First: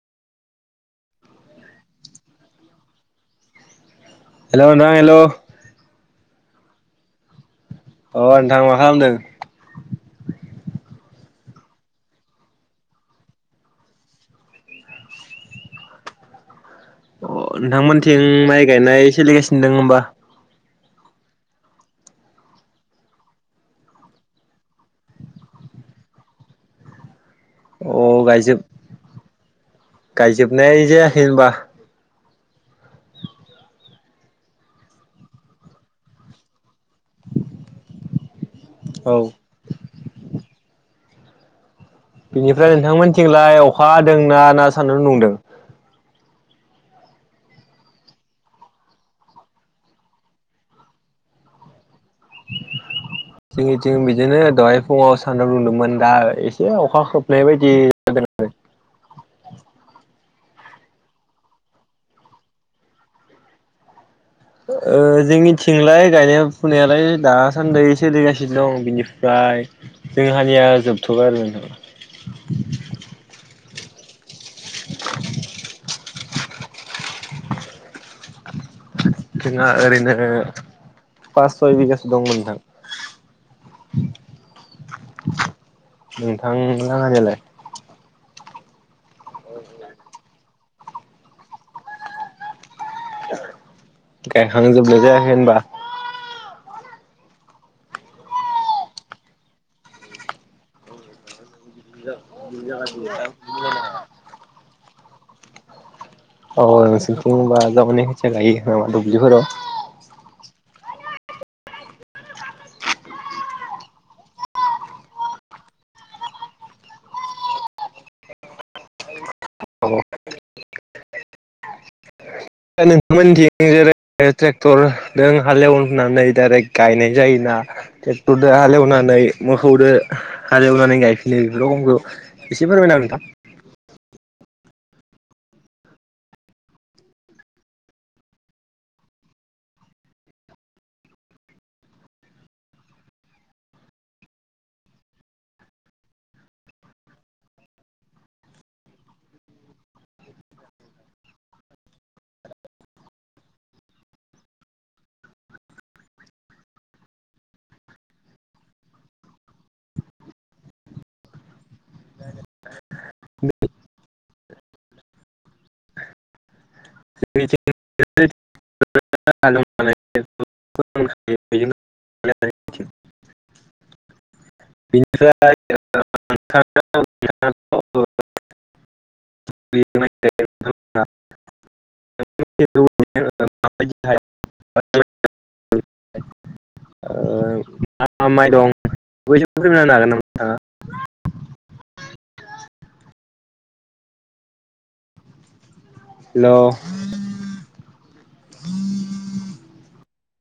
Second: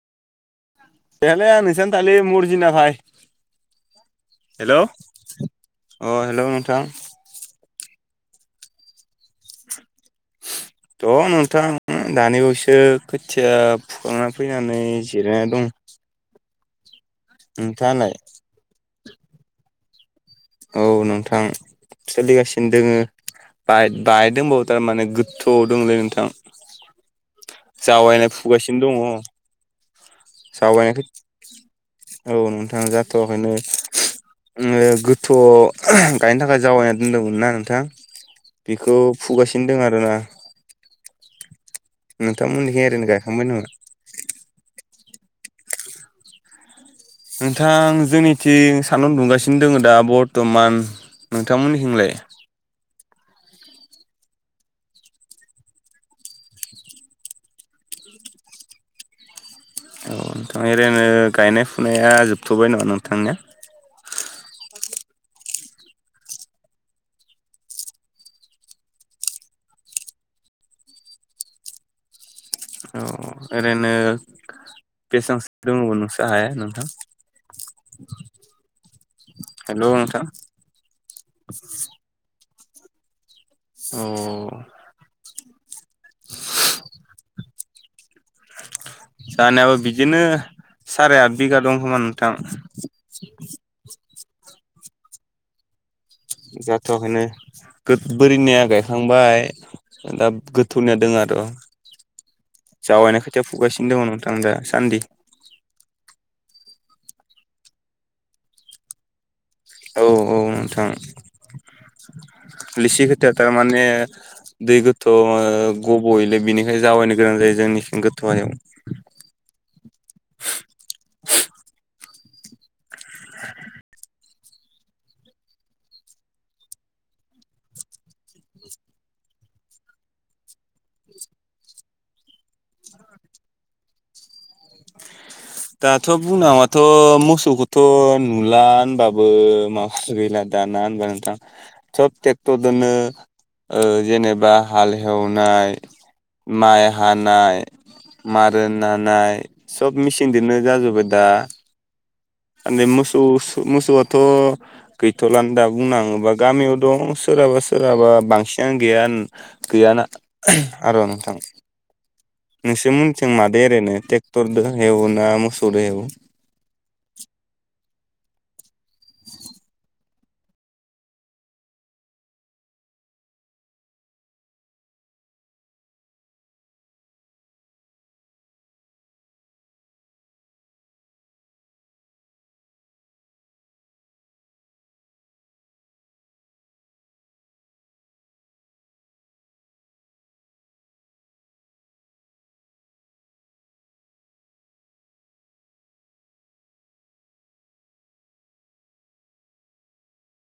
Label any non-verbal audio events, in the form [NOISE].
[UNINTELLIGIBLE] थाललि मुरजिना भाय हेल' अ हेल' नोंथां अ नोंथां मा खालामदों? दं नोंथां दानि बावसो खोथिया फुखांना फैनानै जिरायनानै दं। [INAUDIBLE] अ नोंथाङालाय नोंथांमोनथिं माइ गायनाय सोलिगासिनो दं होमबा? औ नोंथां सोलिगासिनो दोङो। बाय बाय दंबावो थारमाने गोथौआव दंलै नोंथा अ जावायनाय गायजोब फुगासिनो दङ गायजोबनाय जावायनायखौ जायाखै होनबा औ नोंथां जाथवखायनो गोथौ [UNINTELLIGIBLE] गायनो थाखाय जावाय होनदोंमोन ना नोंथां बेखौ औ फुगासिनो दं आरोना। बिनिफ्राय नोंथांमोननिखै ओरैनो गायखांबाय नोंथांमोनथिंलाय नामा अखा हादोंना ना सानदुं दुंदों? नोंथां जोंनिथिं सान्दुं दुंगासिनो दङ दा बर्थमान नोंथांमोननिथिंलाय? [INAUDIBLE] जोंनिथिं बिदिनो दहाय फुङाव सान्दुं रुंदोंमोन दा एसे अखा खोबनाय बायदि जादों। [INAUDIBLE] [UNINTELLIGIBLE] ओ ओ जोंनिथिंलाय गायनाय फुनायालाय दासान्दि सोलिगासिनो दं बिनिफ्रा आइ जों हानिया जोबथ'बाय आरो नोंथां अ ओरैनो बेसांसो दङ' नोंस [UNINTELLIGIBLE] नोंथां जोंहा हेल' ओरैनो नोंथां पास सय बिगासो दंमोन नोंथां औ नोंथां लाङानियालाय जानायाबो बिदिनो साराय आठ बिगा दं खोमा नोंथां गायखां जोबनो जायाखै होनबा? जाथ'याखैनो गोद बोरिनिया गायखांबाय दा गोथौनिया दोङो आरो। जावायनाय खोथिया फुगासिनो दङ' नोंथां दासान्दि। औ ओ नोंसोरनिथिं ओमबा जावायनाय खोथिया गायो दुबलिफोराव औ औ नोंथां लिसि खोथिया तारमाने दै गोथौ ओ गब'योलै बेनिखाय जावायनो गोनां जायो जोंनिथिं गोथौ हायाव। [UNINTELLIGIBLE] दा नोंथांमोननिथिं जेरै ओ ट्रेक्टरदों हालेवनानै डाइरेक गायनाय जायोना ट्रेक्टरदो हालेवनानै [UNINTELLIGIBLE] मोखौदो हाल एवनानै गायफिनो बे रखमखौ इसे फोरमायनाहो नोंथां [INAUDIBLE] दाथ' बुंनांमाथ' मोसौखौथ' नुला होनबाबो मा [UNINTELLIGIBLE] गैला दा ना ओनबा नोंथां थप टेक्टरदोनो ओ जेनेबा हालहेवनाय माइ हानाय मारोन नानाय सब मिस सिनदोनो जाजोबबाय दा। आनि मोसौस मोसौआथ' गैथ'लानो दा बुंनाङोबा गामियाव दं सो सोरहाबा सोरहाबा बांसिनानो गैयाओन गैयाना आरो नोंथां। [INAUDIBLE] नोंसोर मोनथिं मादो एरैनो टेक्टरदो एवो ना मोसौदो हेवो। [UNINTELLIGIBLE] [UNINTELLIGIBLE] [UNINTELLIGIBLE] [UNINTELLIGIBLE] [UNINTELLIGIBLE] ओ मा माइ दं। बोयजोंबो होनो [UNINTELLIGIBLE] हागोन नामा नोंथांङा हेलौ